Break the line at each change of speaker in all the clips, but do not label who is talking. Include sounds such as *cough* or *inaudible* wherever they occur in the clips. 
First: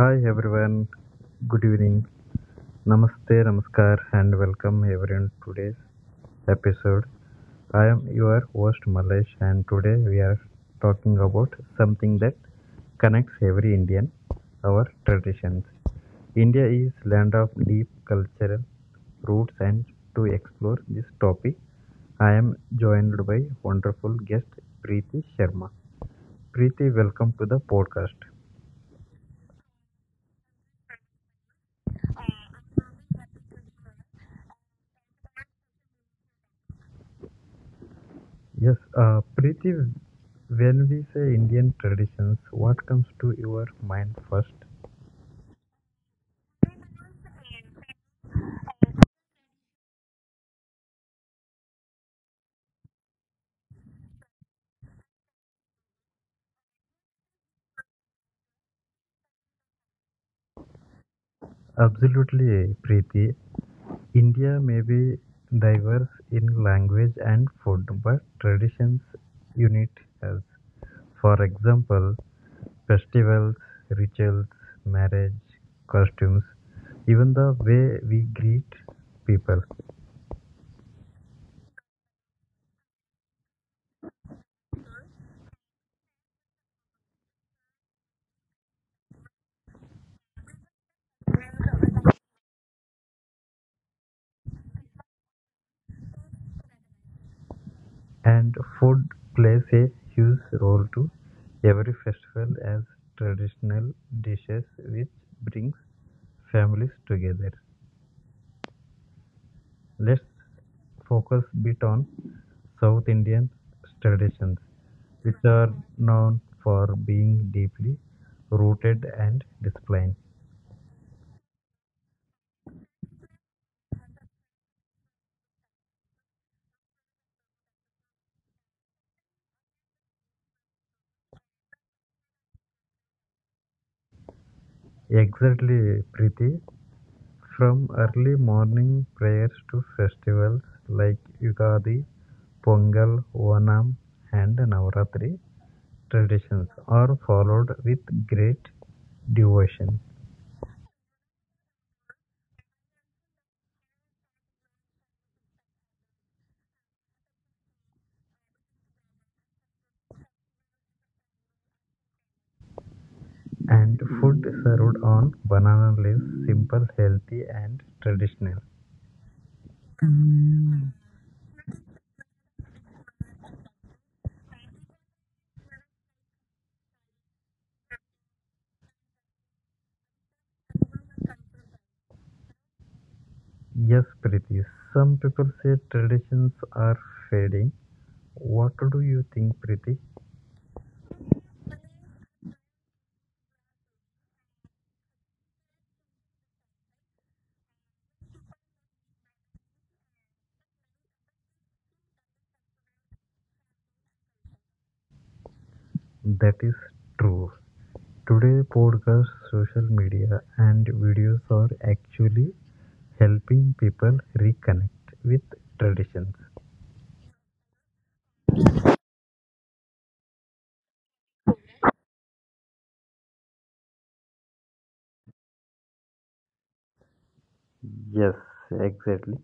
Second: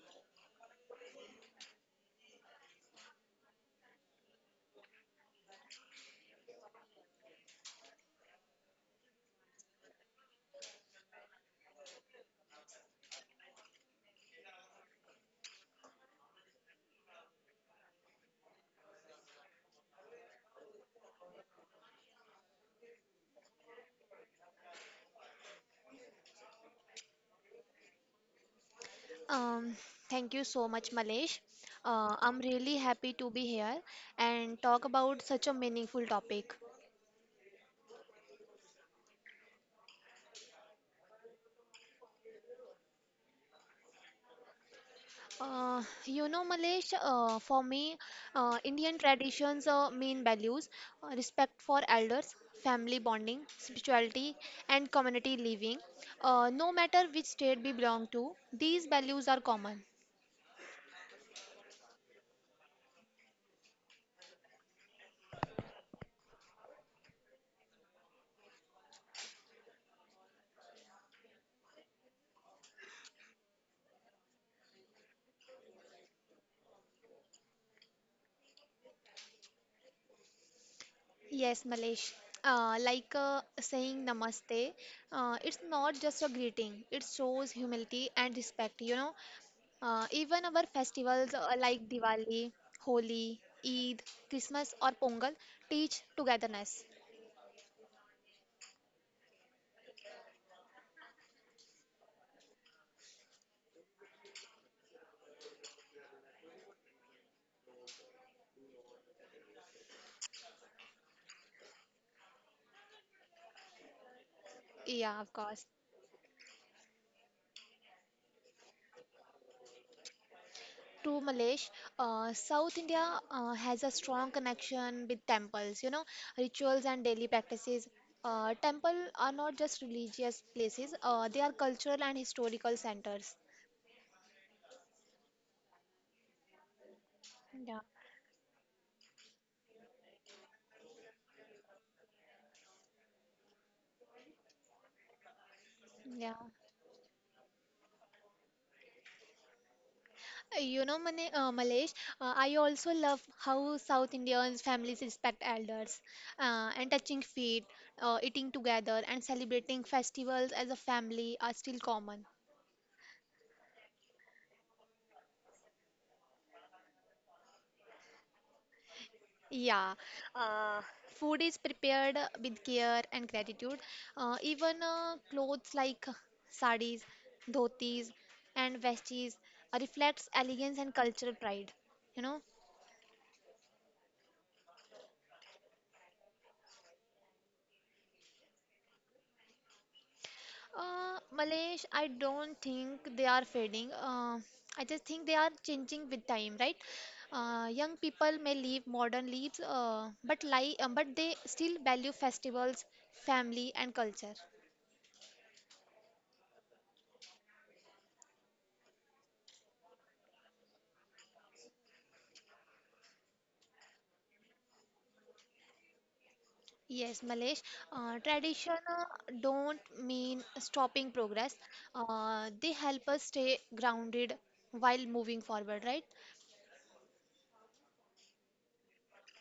Hi everyone, good evening. Namaste, Namaskar, and welcome everyone to today's episode. I am your host Malesh, and today we are talking about something that connects every Indian, our traditions. India is land of deep cultural roots, and to explore this topic, I am joined by wonderful guest Preeti Sharma. Preeti, welcome to the podcast.
Um, Thank you so much, Malesh. I'm really happy to be here and talk about such a meaningful topic.
Yes, Preeti, when we say Indian traditions, what comes to your mind first?
Malesh, for me, Indian traditions mean values, respect for elders, family bonding, spirituality, and community living. No matter which state we belong to, these values are common.
Absolutely, Preeti. India may be diverse in language and food, but traditions unite us. For example, festivals, rituals, marriage, costumes, even the way we greet people.
Yes, Malesh. Like, saying namaste, it's not just a greeting, it shows humility and respect. Even our festivals, like Diwali, Holi, Eid, Christmas, or Pongal teach togetherness.
And food plays a huge role too. Every festival has traditional dishes which brings families together. Let's focus bit on South Indian traditions,
Yeah, of
which
course.
are known for being deeply rooted and disciplined.
To Malesh, South India has a strong connection with temples, rituals and daily practices. Temple are not just religious places, they are cultural and historical centers.
Exactly, Preeti.
Yeah,
From early morning prayers to festivals like Ugadi, Pongal, Onam, and Navaratri,
yeah.
traditions are followed with great devotion.
Malesh, I also love how South Indians families respect elders, and touching feet, eating together, and celebrating festivals as a family are still common.
And food served on banana leaves, simple, healthy, and traditional.
Yeah, uh, food is prepared with care and gratitude. Even clothes like saris, dhotis, and vesties reflects elegance and cultural pride. You know.
Yes, Preeti, some people say traditions are fading. What do you think, Preeti?
Malesh, I don't think they are fading. I just think they are changing with time, right? Young people may leave modern lives, but they still value festivals, family, and culture.
That is true. Today, podcasts, social media, and videos are actually helping people reconnect with traditions.
Yes, Malesh, tradition don't mean stopping progress. They help us stay grounded while moving forward, right?
Yes, exactly.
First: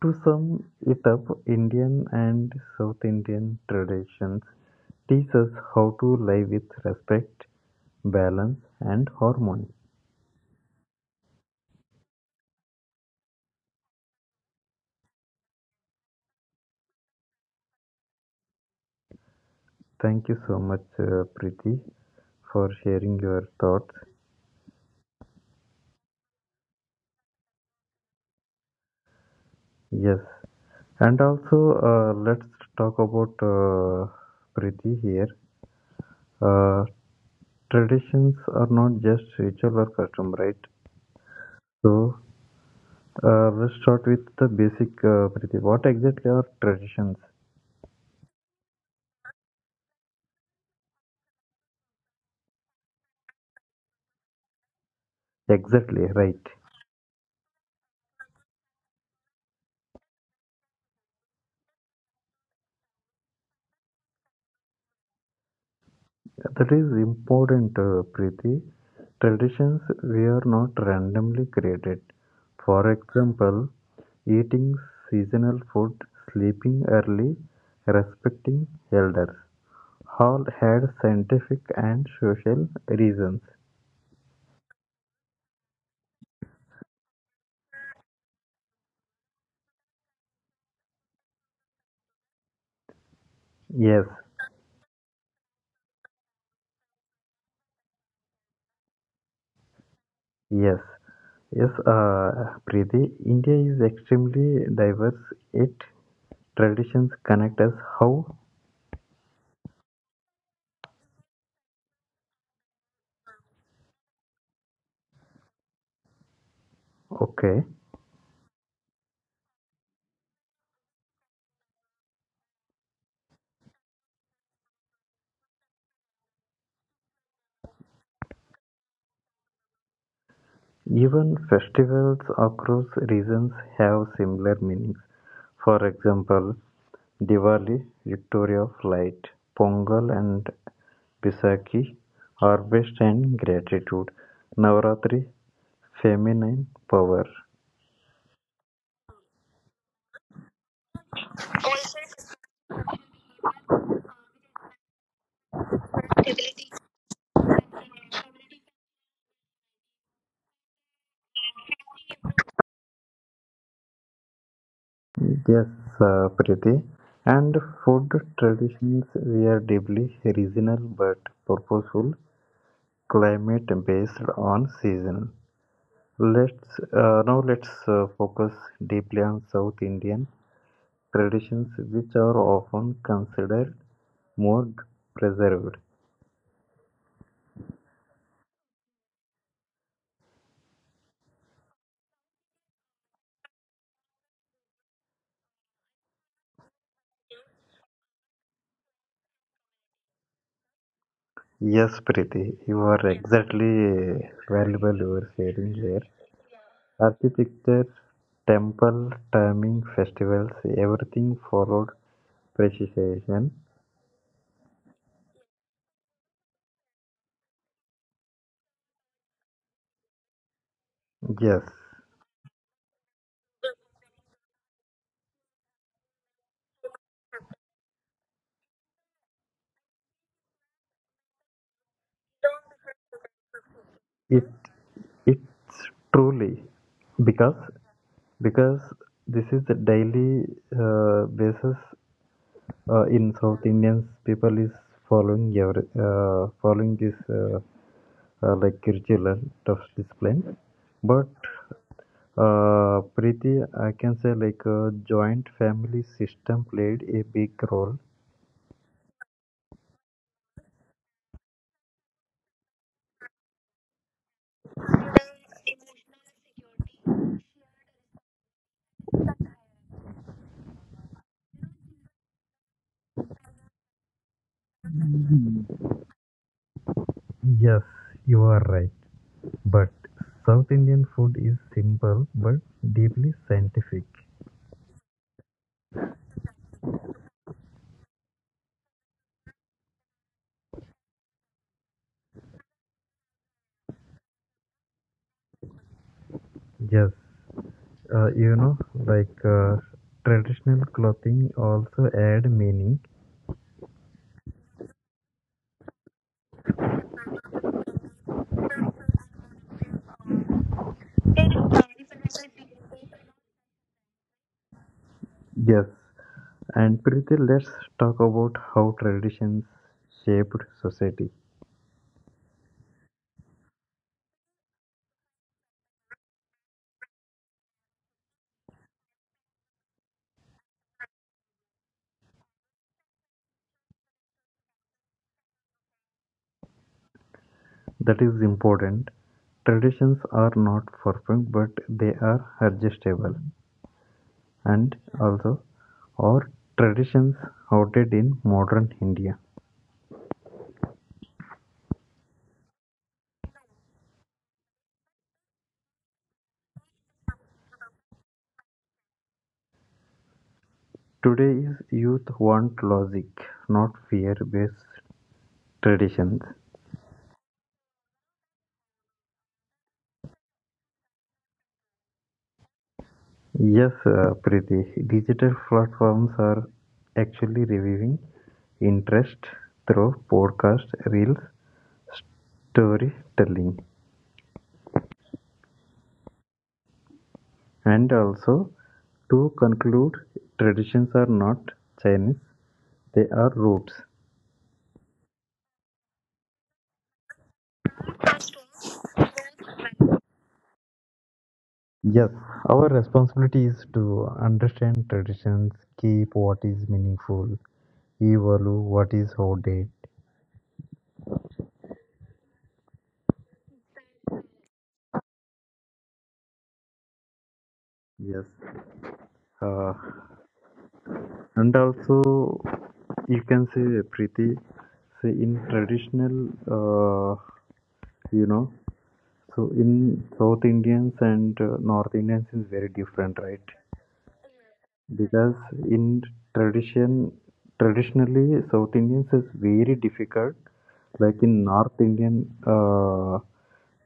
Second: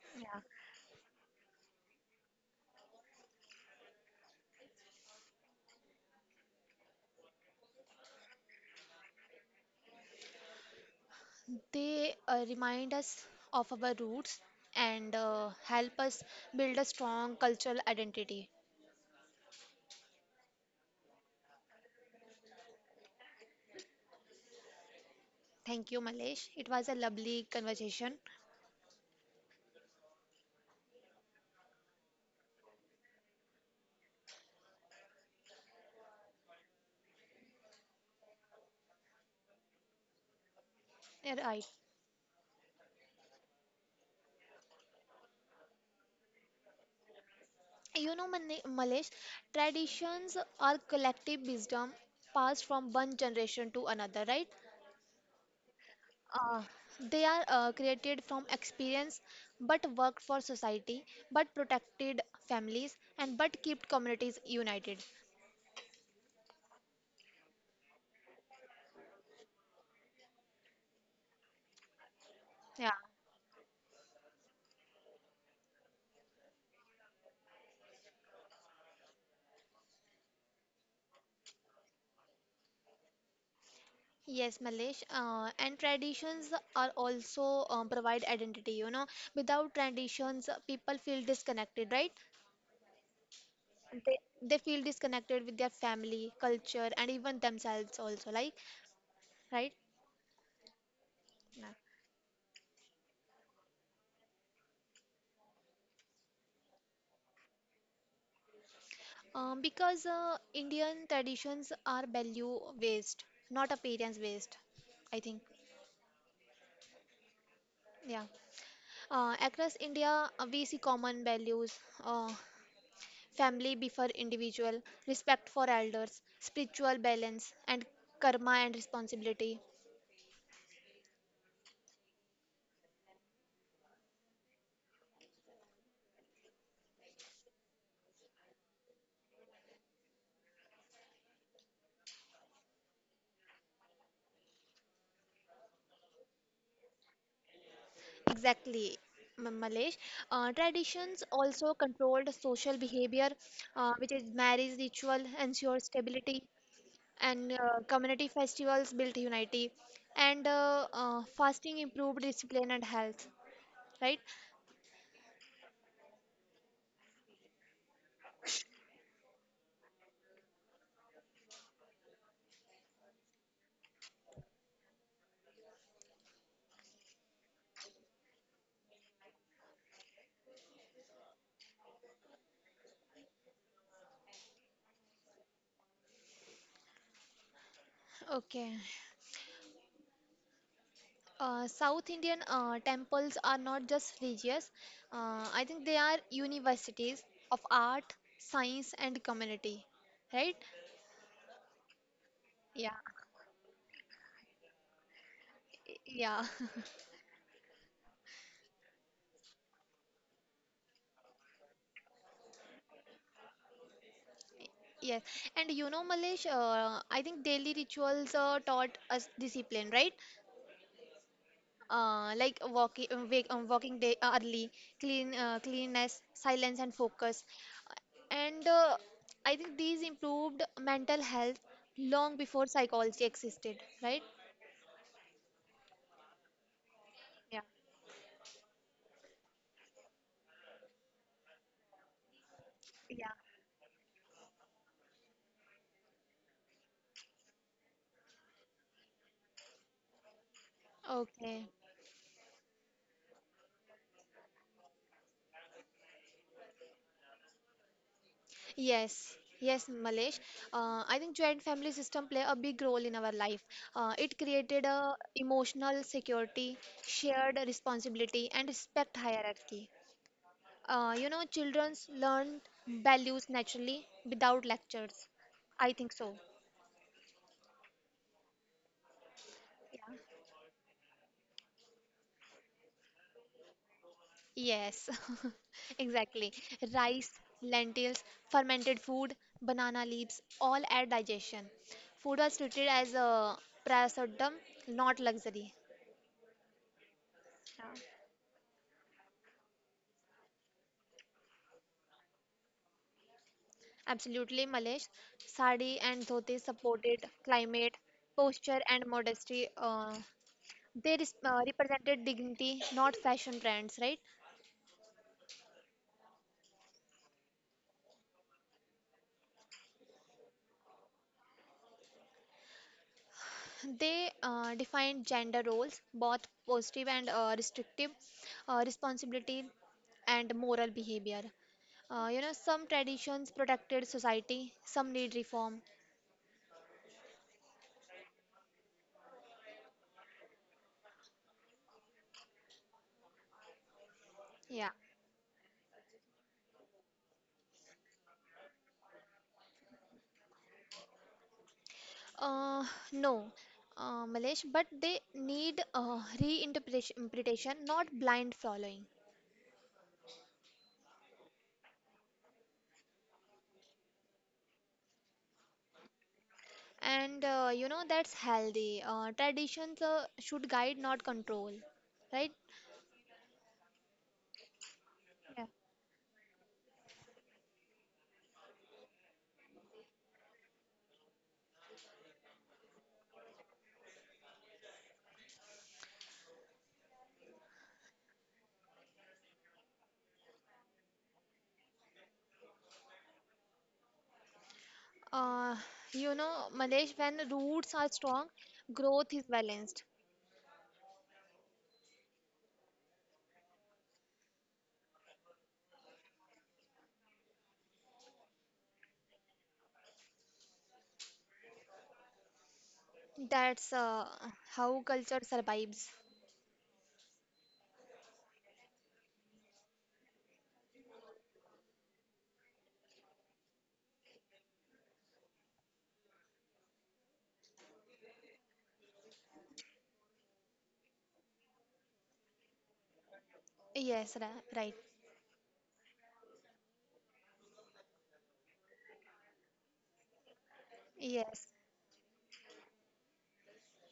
To
Yeah.
sum it up, Indian and South Indian traditions teach us how to live with respect, balance, and harmony.
They remind us of our roots and help us build a strong cultural identity.
Thank you so much, Preeti, for sharing your thoughts.
Thank you, Malesh. It was a lovely conversation.
Yes. And also, let's talk about Preeti here. Uh, traditions are not just ritual or custom, right?
Yeah, right.
So, let's start with the basic, Preeti. What exactly are traditions?
Malesh, traditions are collective wisdom passed from one generation to another, right?
Exactly, right.
They are created from experience, but worked for society, but protected families, and but kept communities united.
That is important, Preeti. Traditions were not randomly created. For
Yeah.
example, eating seasonal food, sleeping early, respecting elders. All had scientific and social reasons.
Yes, Malesh. And traditions are also provide identity. Without traditions, people feel disconnected, right?
Yes,
They feel disconnected with their family, culture, and even themselves also, like, right?
yes, yes,
Yeah.
Preeti. India is extremely diverse. It traditions connect us how?
Because Indian traditions are value based, not appearance based, I think.
Okay.
Yeah. Across India, we see common values. Uh, Family before individual, respect for elders, spiritual balance, and karma and responsibility.
Even festivals across regions have similar meanings, for example, Diwali (Victory of Light), Pongal and Baisakhi (Harvest and Gratitude), Navaratri (Feminine Power).
Exactly, Malesh. Traditions also controlled social behavior, which is marriage ritual ensures stability, and community festivals built unity, and fasting improved discipline and health. Right?
Yes, Preeti. And food traditions were deeply regional but purposeful, climate based on season. Let's now let's focus deeply on South Indian traditions, which are often considered more preserved.
Okay. South Indian temples are not just religious, I think they are universities of art, science, and community, right?
Yes, Preeti, you
Yeah,
are exactly valuable. You are sharing here.
yeah,
Architecture, temple, timing, festivals, everything followed precision.
*laughs* yes. And, Malesh, I think daily rituals taught us discipline, right?
Yes,
Like walking, wake, walking day early, clean, cleanness, silence, and focus. And I think these improved mental health long before psychology existed, right?
it it's truly because
Yeah.
because this is the daily basis. In
Yeah.
South Indians, people is following following this like curricular tough discipline. But
Okay.
Preeti, I can say like joint family system played a big role.
Yes. Yes, Malesh. I think joint family system play a big role in our life. It created a emotional security, shared responsibility, and respect hierarchy. Children learn values naturally without lectures. I think so.
Yes, you are right. But
Yeah.
South Indian food is simple but deeply scientific.
Yes, *laughs* exactly. Rice, lentils, fermented food, banana leaves, all add digestion. Food was treated as a prasadam, not luxury.
Yes,
Yeah.
like traditional clothing also add meaning.
Absolutely, Malesh. Sari and dhoti supported climate, posture, and modesty. They represented dignity, not fashion trends, right?
Yes, and Preeti, let's talk about how traditions shaped society.
They defined gender roles, both positive and restrictive, responsibility and moral behavior. Some traditions protected society, some need reform.
That is important. Traditions are not perfect, but they are adjustable.
Yeah.
And also, our traditions outed in modern India.
Uh, no, Malesh, but they need reinterpretation, not blind following.
Today's youth want logic, not fear based traditions.
And that's healthy. Traditions should guide, not control, right?
Yes, Pritesh, digital
Yeah.
platforms are actually reviving interest through podcast, reels, storytelling. And also, to conclude, traditions are not Chinese, they are roots.
Uh, you know, Malesh, when roots are strong, growth is balanced.
Yes, our responsibility is to understand traditions, keep what is meaningful, evolve what is outdated.
That's how culture survives.
Yes. Uh, And also, you can say Preeti, say in traditional, uh, you know, so in South Indians and North Indians is very different, right?
Yes, right.
Because in tradition, traditionally, South Indians is very difficult. Like in
Yes.
North Indian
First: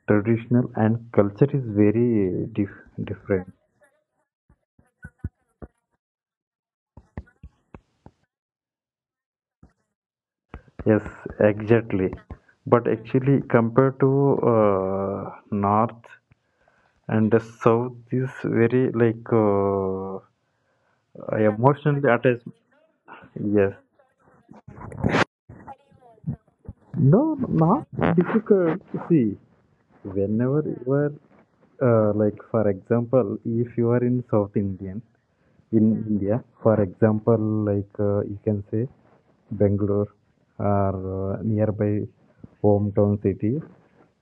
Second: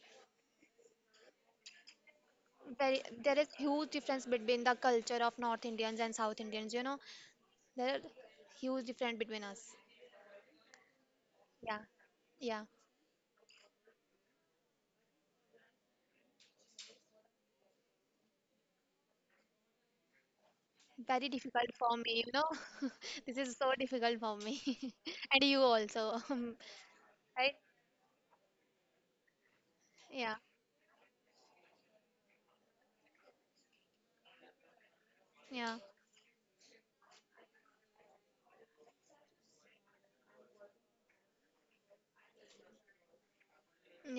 traditional and culture is very
Very, there
different.
is huge difference between the culture of North Indians and South Indians. There are huge difference between us.
Yes,
Yeah.
exactly.
Yeah.
But actually, compared to north and the south is very like
Very difficult for
emotionally
me, you
attached.
know. *laughs* This is
Yes.
so difficult for me. *laughs* And you also. *laughs*
No,
Right?
no, not difficult. See,
Yeah.
whenever you are, like for example, if you are in South Indian,
Yeah.
in India. For example, like you can say Bangalore or nearby hometown city,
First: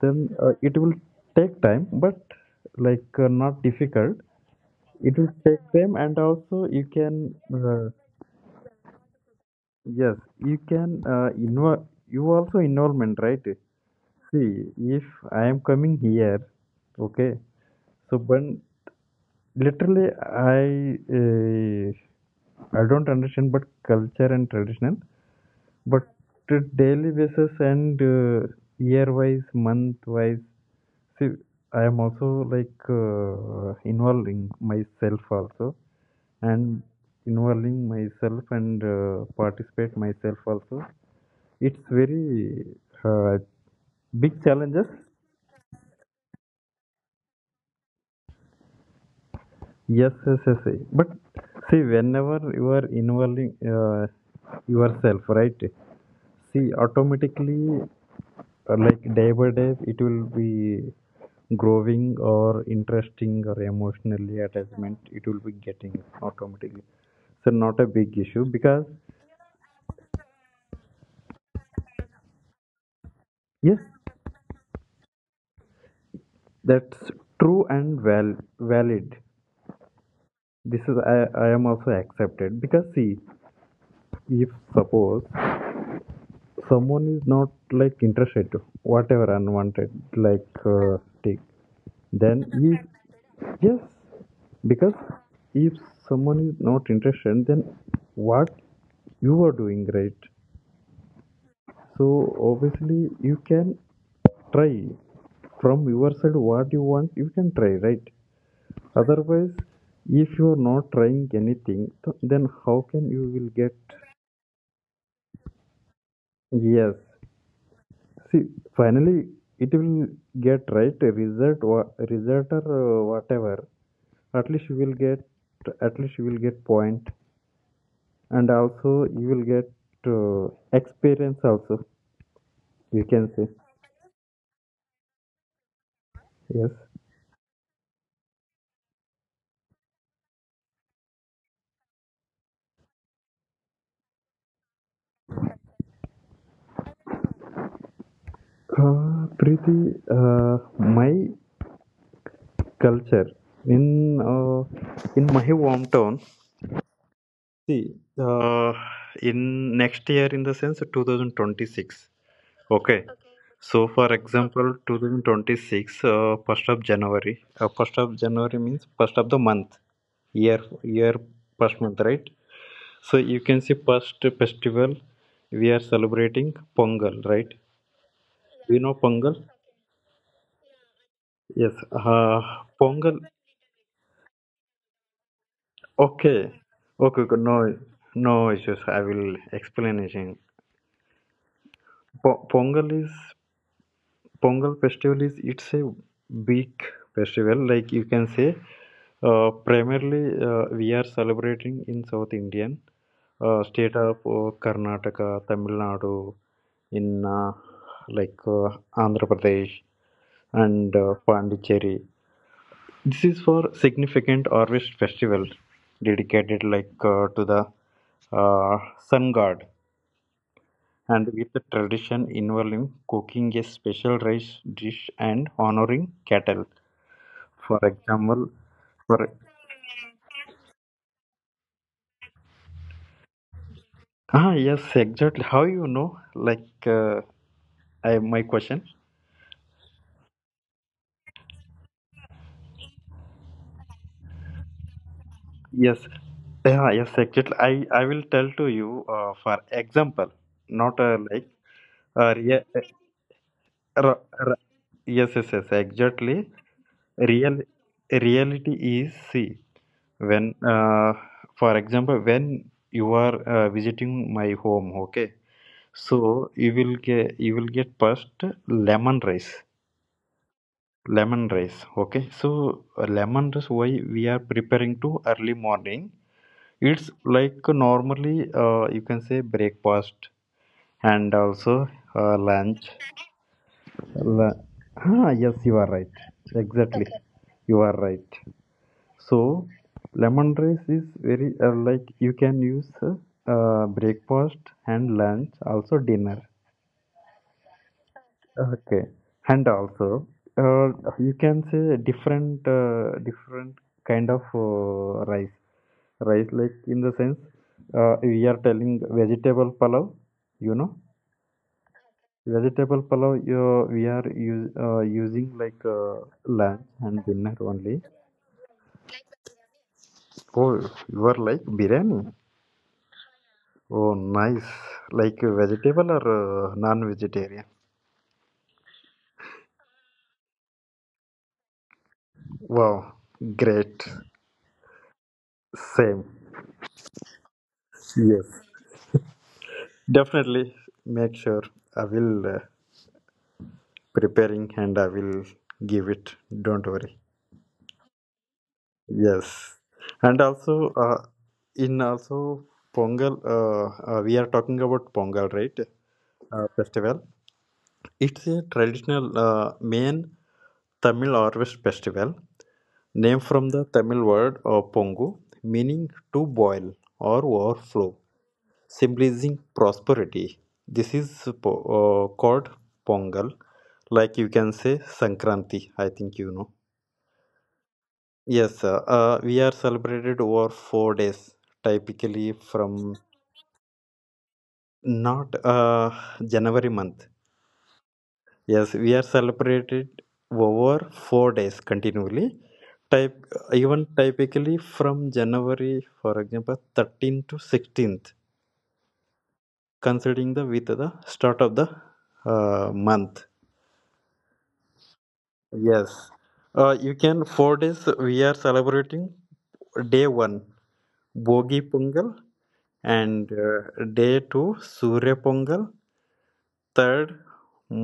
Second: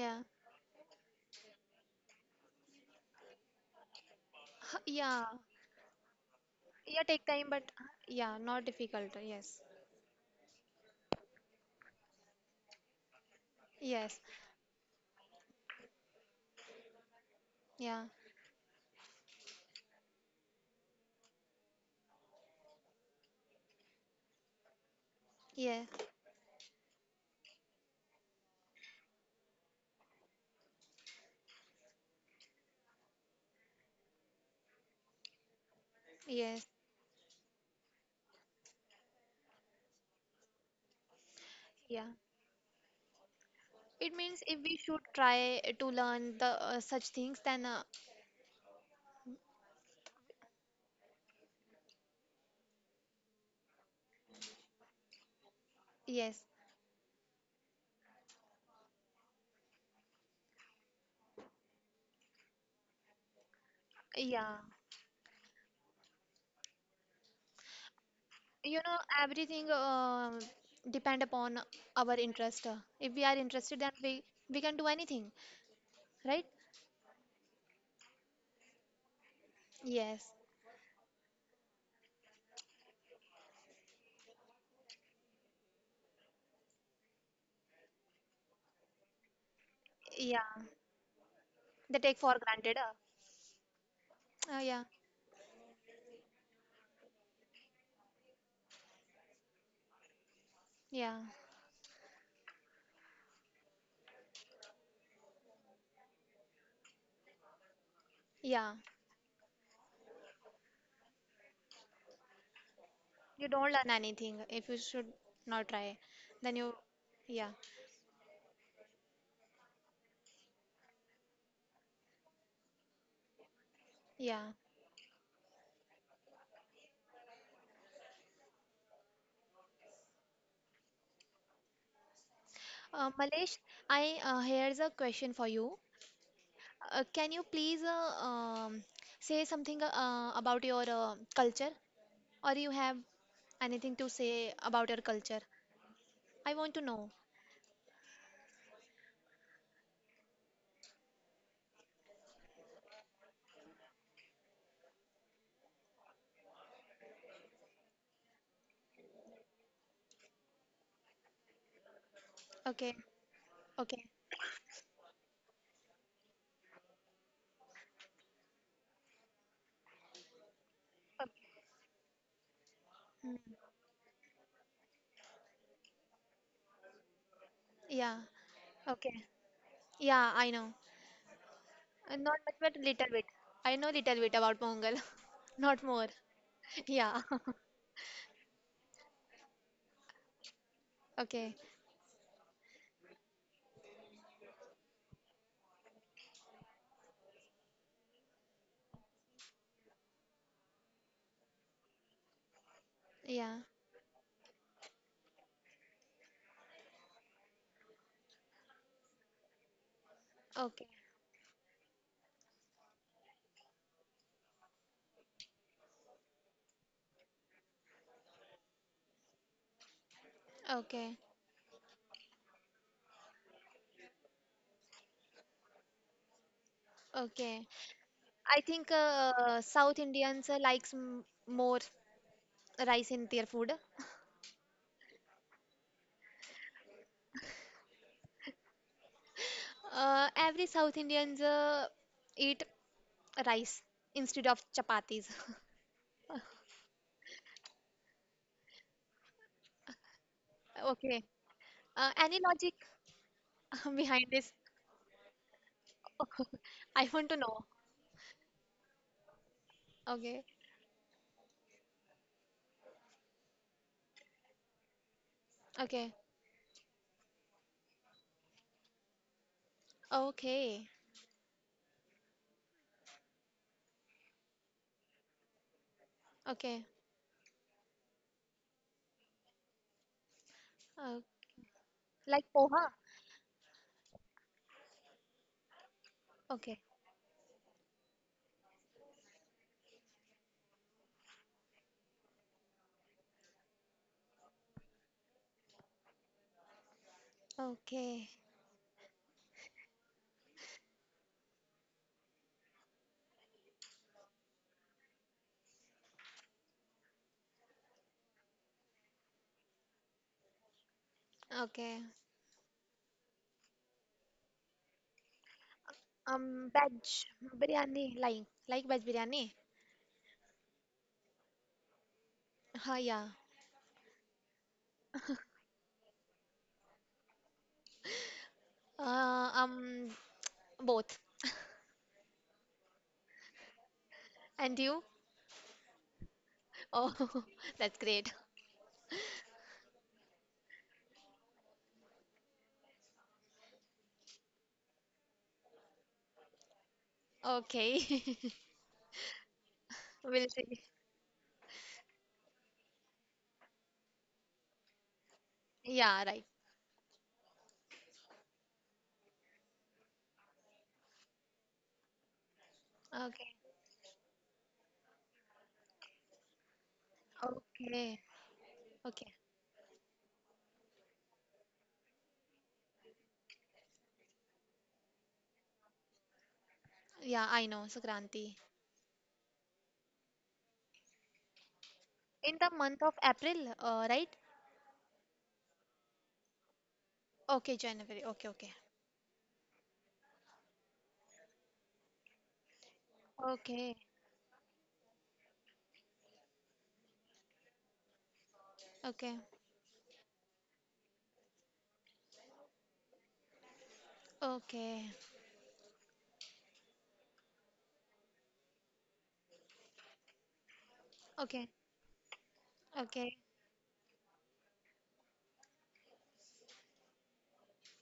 then it will take time, but like not difficult.
Huh,
It
yeah.
will take time, and also you
Yeah,
can
take time, but yeah, not difficult. Yes.
Yes, you can involve you also involvement, right?
Yes.
See, if I am coming here, okay,
Yeah.
so but literally I don't understand, but culture and traditional.
Yeah.
But the daily basis and year wise, month wise, see, I am also like involving myself also
Yes.
and involving myself and participate myself also. It's
Yeah.
very uh,
It
big
means if we
challenges.
should try to learn the such things, then
Yes, yes, yes. Yes. But see, whenever you are involving yourself, right?
yes.
See, automatically, like day by day, it will be growing or interesting or emotionally
Yeah.
attachment. It will be getting automatically. So not a big issue because
Everything depend upon our interest. If we are
yes,
interested, then we can do anything, right?
that's true and valid.
Yes.
This is I am also accepted because see, if suppose someone is not like interested to whatever unwanted
Yeah.
like take.
They take for
Then
granted.
if yes,
Yeah.
because if someone is not interested then what you are doing, right?
Yeah.
So obviously you can try from your side what you want, you can try, right?
Yeah.
Otherwise if you are not trying anything then how can you
You
will
don't
get
learn anything if you should not try. Then you,
yes.
yeah.
See, finally it will get right result result or whatever. At
Yeah.
least you will get at least you will get point, and also you will get uh, experience also. You can say
Malesh, I here's a question for you.
yes.
Can you please say something about your culture, or you have anything to say about your culture? I want to know.
Preeti, my culture in uh, in my hometown. See, in next year, in the sense 2026.
Okay,
Okay. So,
okay,
for example, 2026, first of January. First of January means first of the month, year,
okay.
first month, right? So
Mm,
you can see first festival we are celebrating Pongal, right?
yeah,
You know
okay.
Pongal?
Yeah, I know.
Yes.
Not much, but little
Pongal.
bit. I know little bit about Mongol, *laughs* not more.
Okay.
Yeah.
Okay. Okay.
*laughs*
No, no issues. I will explanation.
Okay.
Pongal is Pongal festival is it's a big festival. Like you can say, primarily we are celebrating in South Indian
Yeah.
state of Karnataka, Tamil Nadu, in like Andhra Pradesh
Okay.
and Pondicherry. This is for significant harvest festival dedicated like to the uh, sun god
Okay.
and with the tradition involving cooking a special rice dish and honoring cattle.
Okay.
For example,
I think
for
South Indians likes m more rice in their food.
ah yes, exactly. How you know? Like my question.
Every South Indians eat rice instead of chapatis. *laughs*
Yes, yeah, yes, exactly. I will tell to you. For example, not
Okay.
like uh,
Any
rea-
logic *laughs*
r-
behind this?
r- yes, yes, yes, exactly.
I want to
Real
know.
reality is see.
Okay.
When for example when you are visiting my home, okay,
Okay.
so you will get first lemon rice.
Okay.
Lemon rice, okay. So lemon rice why we are preparing to early morning.
Okay.
It's like normally you can say breakfast
Uh,
and also
like
lunch.
poha.
La- yes you are right,
Okay.
exactly. Okay, you are right. So, lemon rice is very like you can use breakfast and lunch, also dinner.
Okay.
Okay, and also uh, you can say different kind of rice. Rice like in the sense we are telling vegetable palav, you know.
Okay.
Vegetable palav we are using like lunch
Veg
and dinner only.
biryani, like veg biryani.
Oh, you are like biryani.
Ha, yeah.
Oh, nice. Like a vegetable or non-vegetarian?
Uh, um, Both.
Wow, great.
And you?
Same.
Oh, *laughs* that's great.
Yes. Definitely make sure I will preparing and I will give it. Don't worry.
Okay. *laughs*
Yes. And
We'll see.
also in also Pongal, we are talking about Pongal, right?
Yeah, right.
Festival. It's a traditional main Tamil harvest festival. Name
Okay.
from the Tamil word pongu, meaning to boil or overflow,
Okay. Okay.
symbolizing prosperity. This is called Pongal, like you can say Sankranti, I think you know.
Yeah, I know, Sankranti.
Yes, sir. We are celebrated over 4 days, typically
In the month of
from
April, right?
not January month.
Okay, January. Okay, okay.
Yes, we are celebrated over 4 days continually. Type
Okay.
even typically from January, for example, 13th to 16th,
Okay.
considering the with the start of the month.
Okay.
Yes, you can 4 days. We are celebrating day one,
Okay.
Bogi Pongal,
Okay.
and day two, Surya Pongal. Third,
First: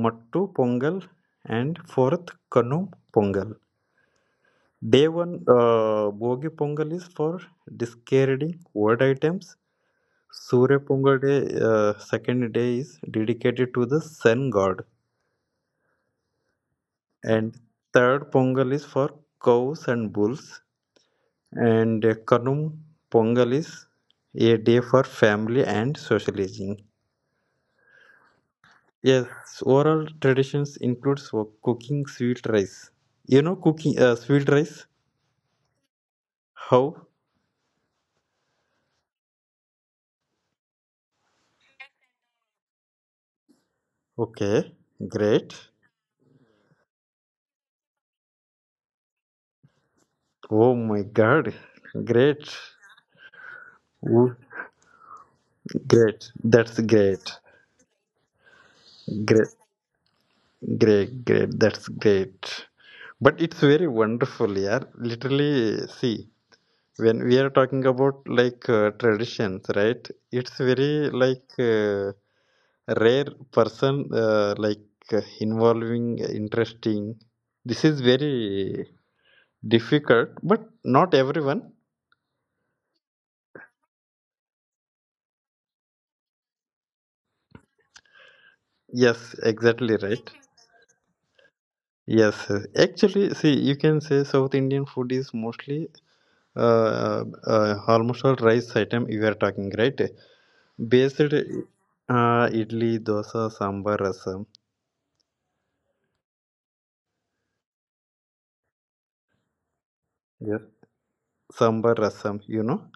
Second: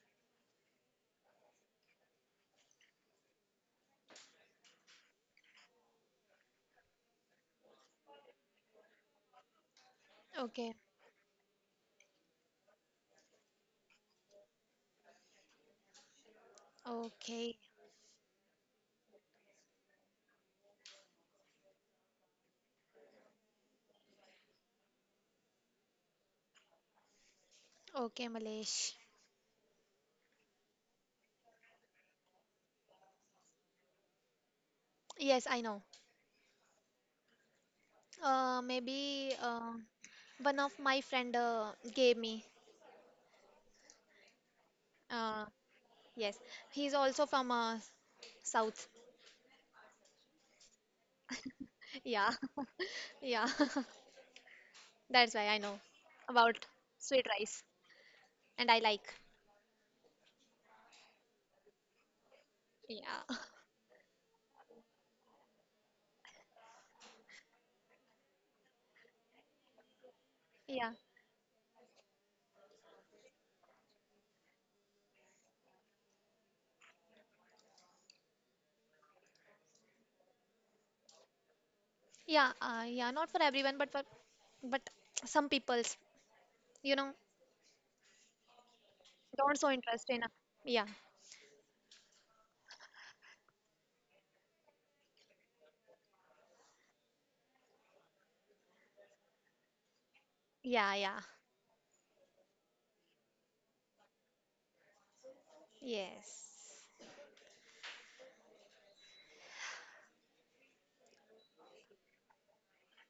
Mattu Pongal, and fourth, Kanum Pongal. Day one, Bogi Pongal is for discarding old items.
Okay.
Surya Pongal day, second day is dedicated to the sun god,
Okay.
and third Pongal is for cows and bulls, and Kanum Pongal is a day for family and socializing.
Okay, Malesh.
Yes, oral traditions includes cooking sweet rice. You know cooking sweet rice?
Yes, I know.
How?
Maybe one of my friend gave me.
Okay,
Uh,
great.
yes, he's also from South.
Oh my God.
*laughs* Yeah.
Great.
Yeah, *laughs*
Wo-
that's why I know
Great.
about
That's
sweet
great.
rice and I like.
Great. Great. Great. That's great.
Yeah.
But
*laughs*
it's very wonderful, yeah. Literally, see, when we are talking about like traditions, right? It's
Yeah.
very like rare person, like involving, interesting. This is very difficult, but not everyone.
Yeah, yeah, not for everyone but some people's, you know,
Yes,
don't so
exactly
interest in.
right.
Yeah.
Yes, yes. Actually, see, you can say South Indian food is mostly almost all rice item you are talking, right?
Yeah, yeah.
Based idli, dosa, sambar, rasam.
Yes.
Yes. Sambar, rasam, you know?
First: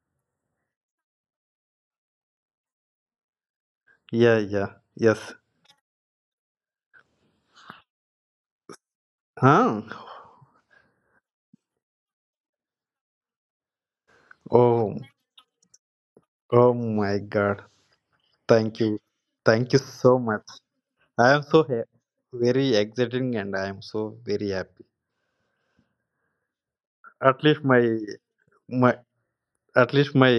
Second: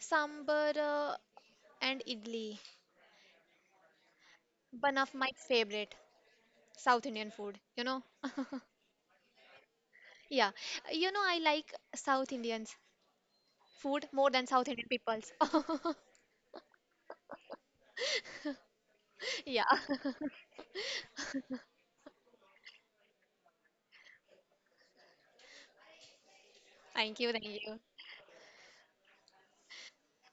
Sambar and idli,
Yeah, yeah.
one of my
Yes.
favorite South Indian food.
Huh?
*laughs* Yeah. You know I like South Indians food more than South Indian
Oh,
people's. *laughs*
oh my God. Thank you.
Yeah.
Thank you so much. I am so very excited, and I am so very happy.
*laughs* Thank you,
At
thank
least my
you.
my at least my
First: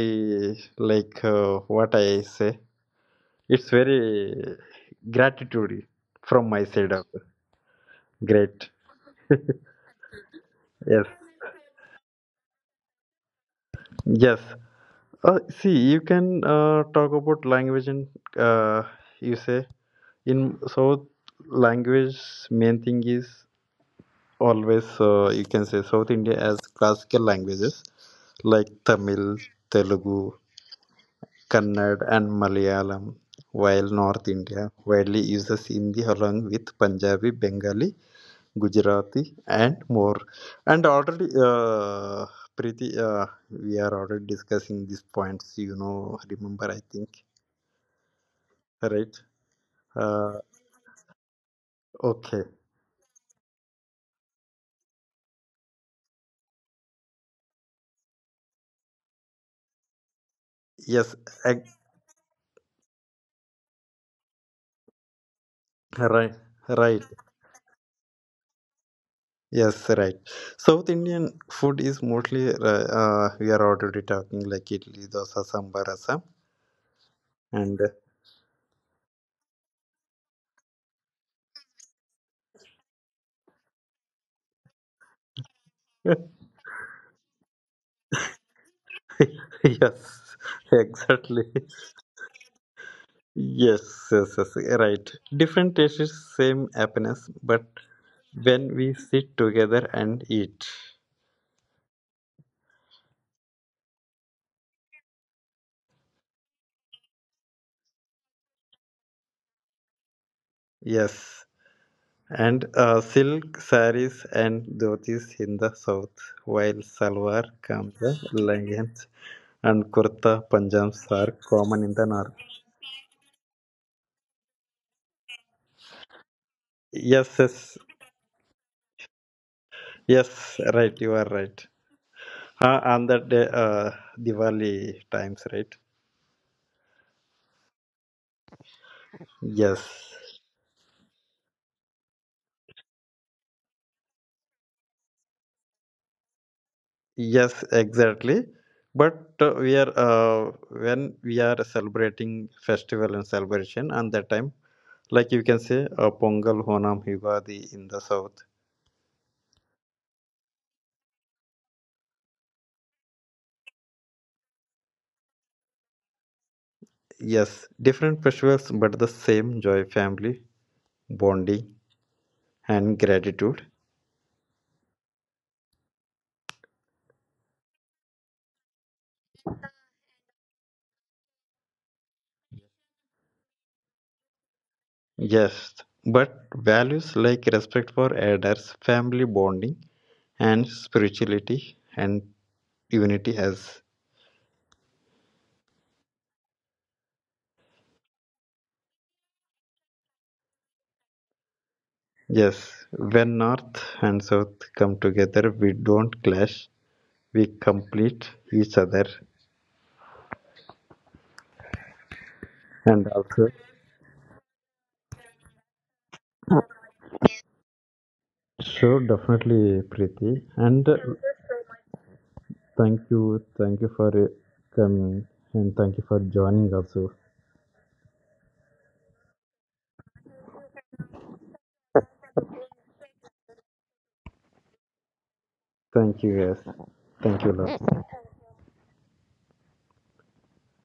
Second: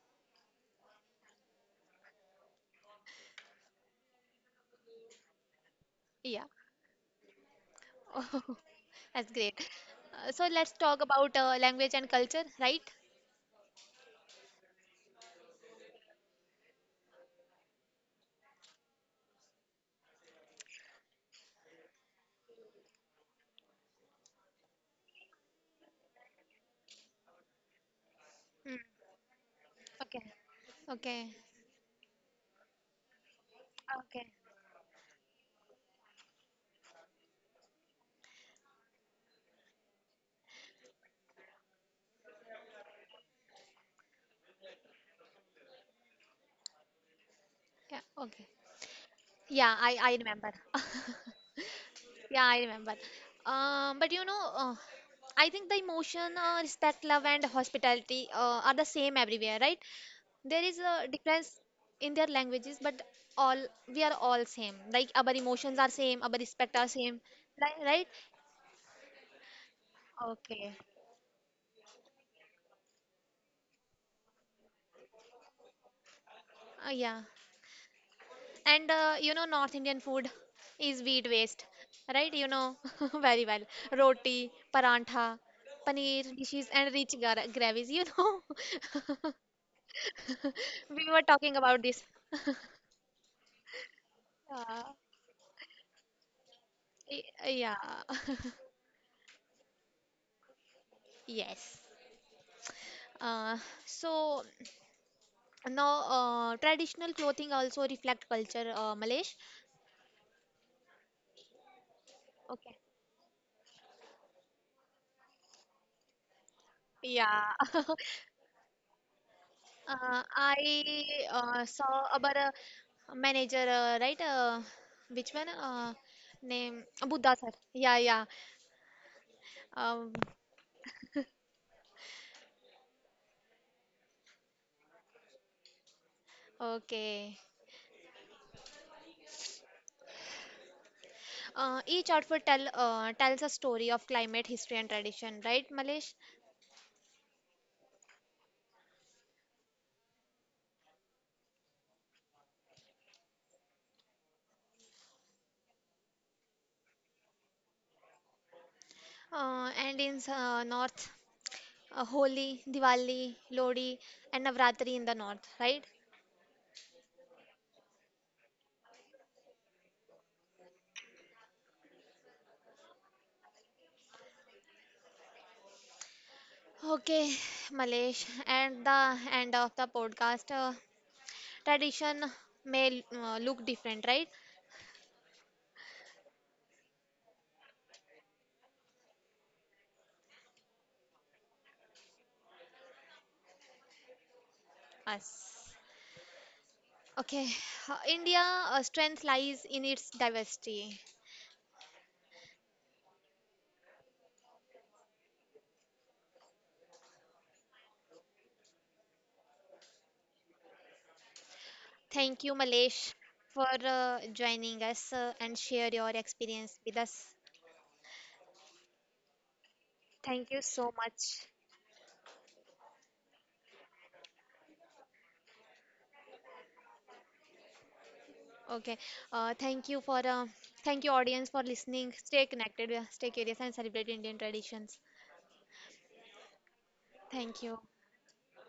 like what I say. It's very gratitude
Yeah.
from my side of
Oh,
great.
*laughs* that's great. So let's talk
Yes,
about language and culture, right?
yes. See, you can talk about language and uh, you say in South language main thing is always you can say South India as classical languages like
Hmm.
Tamil,
Okay.
Telugu,
Okay.
Kannad, and Malayalam. While North
Okay.
India widely uses Hindi along with Punjabi, Bengali, Gujarati and more. And already, Preeti, we are already discussing these points. You know, remember, I think,
Yeah. Okay.
right?
Yeah, I
Uh,
remember. *laughs* Yeah,
okay.
I remember. But I think the emotion, respect, love, and hospitality are the same everywhere, right? There is a difference
Yes. ag-
in their languages, but all we are all same. Like our emotions are same, our respect are
Right.
same,
Right.
right? Right?
Yes. Right.
Okay.
South Indian food is mostly. We are already talking like idli, dosa, sambar, asam,
Yeah.
and
And North Indian food is wheat waste, right? You know *laughs* very well. Roti, parantha, paneer
*laughs*
dishes, and rich gravies.
yes,
*laughs* We were talking
exactly.
about this.
Yes, yes, yes,
Uh,
right. Different tastes, same
y-
happiness,
yeah,
but
*laughs*
when we sit together and eat.
yes. Uh, so now, traditional clothing also reflect culture, Malesh.
Yes, and
Okay.
silk saris and dhotis in the south, while
Yeah.
salwar,
*laughs*
kamza, leggings, and
I
kurta, panjams are
uh,
common in
saw
the
about
north.
a manager, right? Which one? Name Buddha
Yes,
sir.
yes,
Yeah, yeah. Um,
yes, right, you are right. On that day, Diwali times, right?
okay.
Yes,
Each outfit tells a story of climate, history, and tradition, right, Malesh?
yes, exactly. But we are when we are celebrating festival and celebration, and that time like you can say a Pongal, Honam, Yugadi in the south.
And in north, Holi, Diwali, Lodi, and Navratri in the north, right?
Yes, different festivals but the same joy, family, bonding, and gratitude.
Okay, Malesh, and the end of the podcast, tradition may look different, right?
Yes, but values like respect for elders, family bonding, and spirituality and unity as
us. Okay, India strength lies in its diversity.
yes. When North and South come together, we don't clash, we complete each other,
Thank you,
and
Malesh,
also.
for joining us and share your experience with us.
Sure, definitely, Preeti.
Thank you so
And
much.
Thank you. Thank you for coming and thank you for joining also.
Okay, uh, thank you for uh, thank you audience for listening. Stay connected, stay curious, and celebrate Indian traditions.
Thank you, yes. Thank you a
Thank you.
lot.